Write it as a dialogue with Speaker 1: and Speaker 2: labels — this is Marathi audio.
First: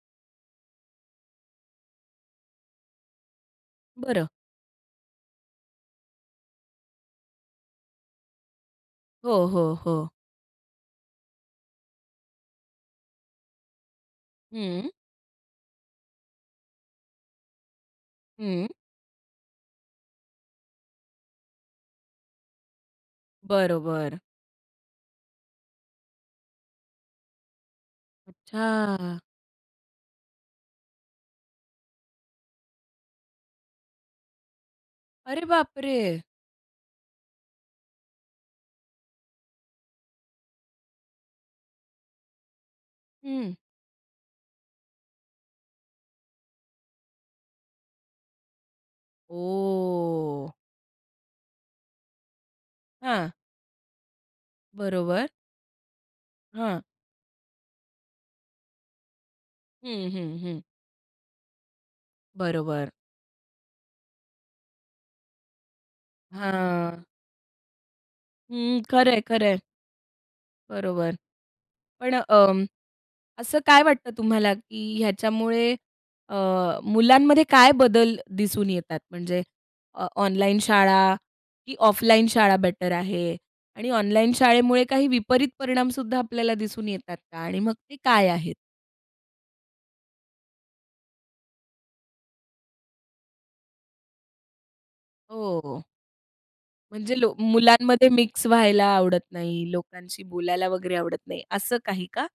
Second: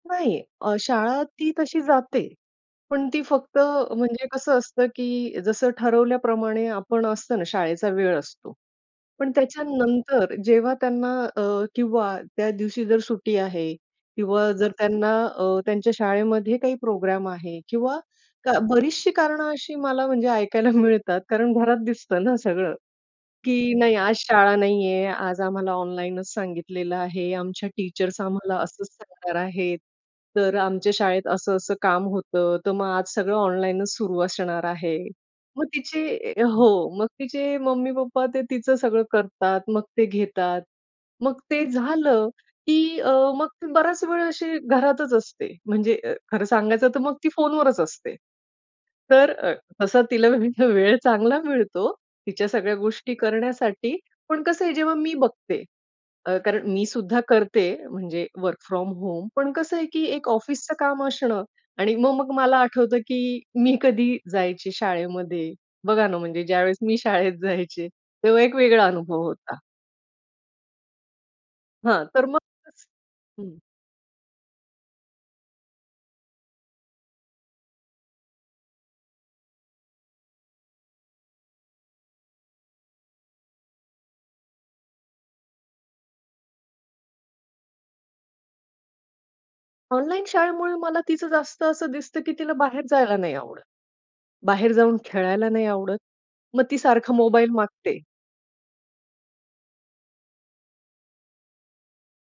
Speaker 1: नाही अ, शाळा ती तशी जाते. पण ती फक्त म्हणजे
Speaker 2: बरं.
Speaker 1: कसं असतं, की जसं ठरवल्याप्रमाणे आपण असतो ना, शाळेचा वेळ असतो. पण
Speaker 2: हो, हो, हो.
Speaker 1: त्याच्यानंतर जेव्हा त्यांना अ, किंवा त्या दिवशी जर सुट्टी आहे किंवा जर
Speaker 2: हं.
Speaker 1: त्यांना अ, त्यांच्या शाळेमध्ये काही प्रोग्राम आहे किंवा का
Speaker 2: हं.
Speaker 1: बरीचशी कारणं अशी मला म्हणजे ऐकायला मिळतात कारण घरात दिसतं ना सगळं. की नाही, आज
Speaker 2: बरोबर.
Speaker 1: शाळा नाहीये, आज आम्हाला ऑनलाइनचं सांगितलेलं आहे, आमच्या टीचर्स आम्हाला असंच
Speaker 2: अच्छा!
Speaker 1: सांगणार आहेत. तर आमच्या शाळेत असं, असं काम होतं, तर मग आज सगळं ऑनलाइनचं सुरू असणार आहे.
Speaker 2: अरे
Speaker 1: मग
Speaker 2: बाप रे!
Speaker 1: तिचे हो मग तिचे मम्मी-पप्पा ते तिचं सगळं करतात, मग ते घेतात. मग ते झालं की अ, मग
Speaker 2: हं.
Speaker 1: बराच वेळ अशी घरातच असते. म्हणजे अ, खरं सांगायचं तर मग ती फोनवरच असते. तर अ, तसा तिला
Speaker 2: ओ.
Speaker 1: वेळ चांगला मिळतो, तिच्या सगळ्या गोष्टी
Speaker 2: हां.
Speaker 1: करण्यासाठी, पण कसं आहे, जेव्हा मी
Speaker 2: बरोबर.
Speaker 1: बघते, अ, कारण
Speaker 2: हां.
Speaker 1: मी सुद्धा करते म्हणजे वर्क फ्रॉम होम. पण कसं आहे की
Speaker 2: हं,
Speaker 1: एक
Speaker 2: हं, हं.
Speaker 1: ऑफिसचं काम असणं आणि मग मग मला
Speaker 2: बरोबर.
Speaker 1: आठवतं की मी कधी जायची शाळेमध्ये, बघा ना म्हणजे ज्यावेळेस मी
Speaker 2: हां.
Speaker 1: शाळेत जायचे तेव्हा एक
Speaker 2: हं,
Speaker 1: वेगळा
Speaker 2: खरंय,
Speaker 1: अनुभव होता.
Speaker 2: खरंय. बरोबर,
Speaker 1: हां,
Speaker 2: पण
Speaker 1: तर मग
Speaker 2: अं,
Speaker 1: [unintelligible]
Speaker 2: असं
Speaker 1: हं.
Speaker 2: काय वाटतं तुम्हाला, की ह्याच्यामुळे अ, मुलांमध्ये काय बदल दिसून येतात? म्हणजे अ ऑनलाइन शाळा की ऑफलाइन शाळा बेटर आहे आणि ऑनलाइन शाळेमुळे काही विपरीत परिणाम सुद्धा आपल्याला दिसून येतात का? आणि मग ते काय आहेत?
Speaker 1: ऑनलाइन शाळेमुळे मला तीच जास्त असं दिसतं, की तिला बाहेर जायला नाही आवडत. बाहेर जाऊन खेळायला नाही
Speaker 2: हो.
Speaker 1: आवडत. मग ती सारखा
Speaker 2: म्हणजे लो
Speaker 1: मोबाईल मागते.
Speaker 2: मुलांमध्ये मिक्स व्हायला आवडत नाही, लोकांशी बोलायला वगैरे आवडत नाही असं काही का?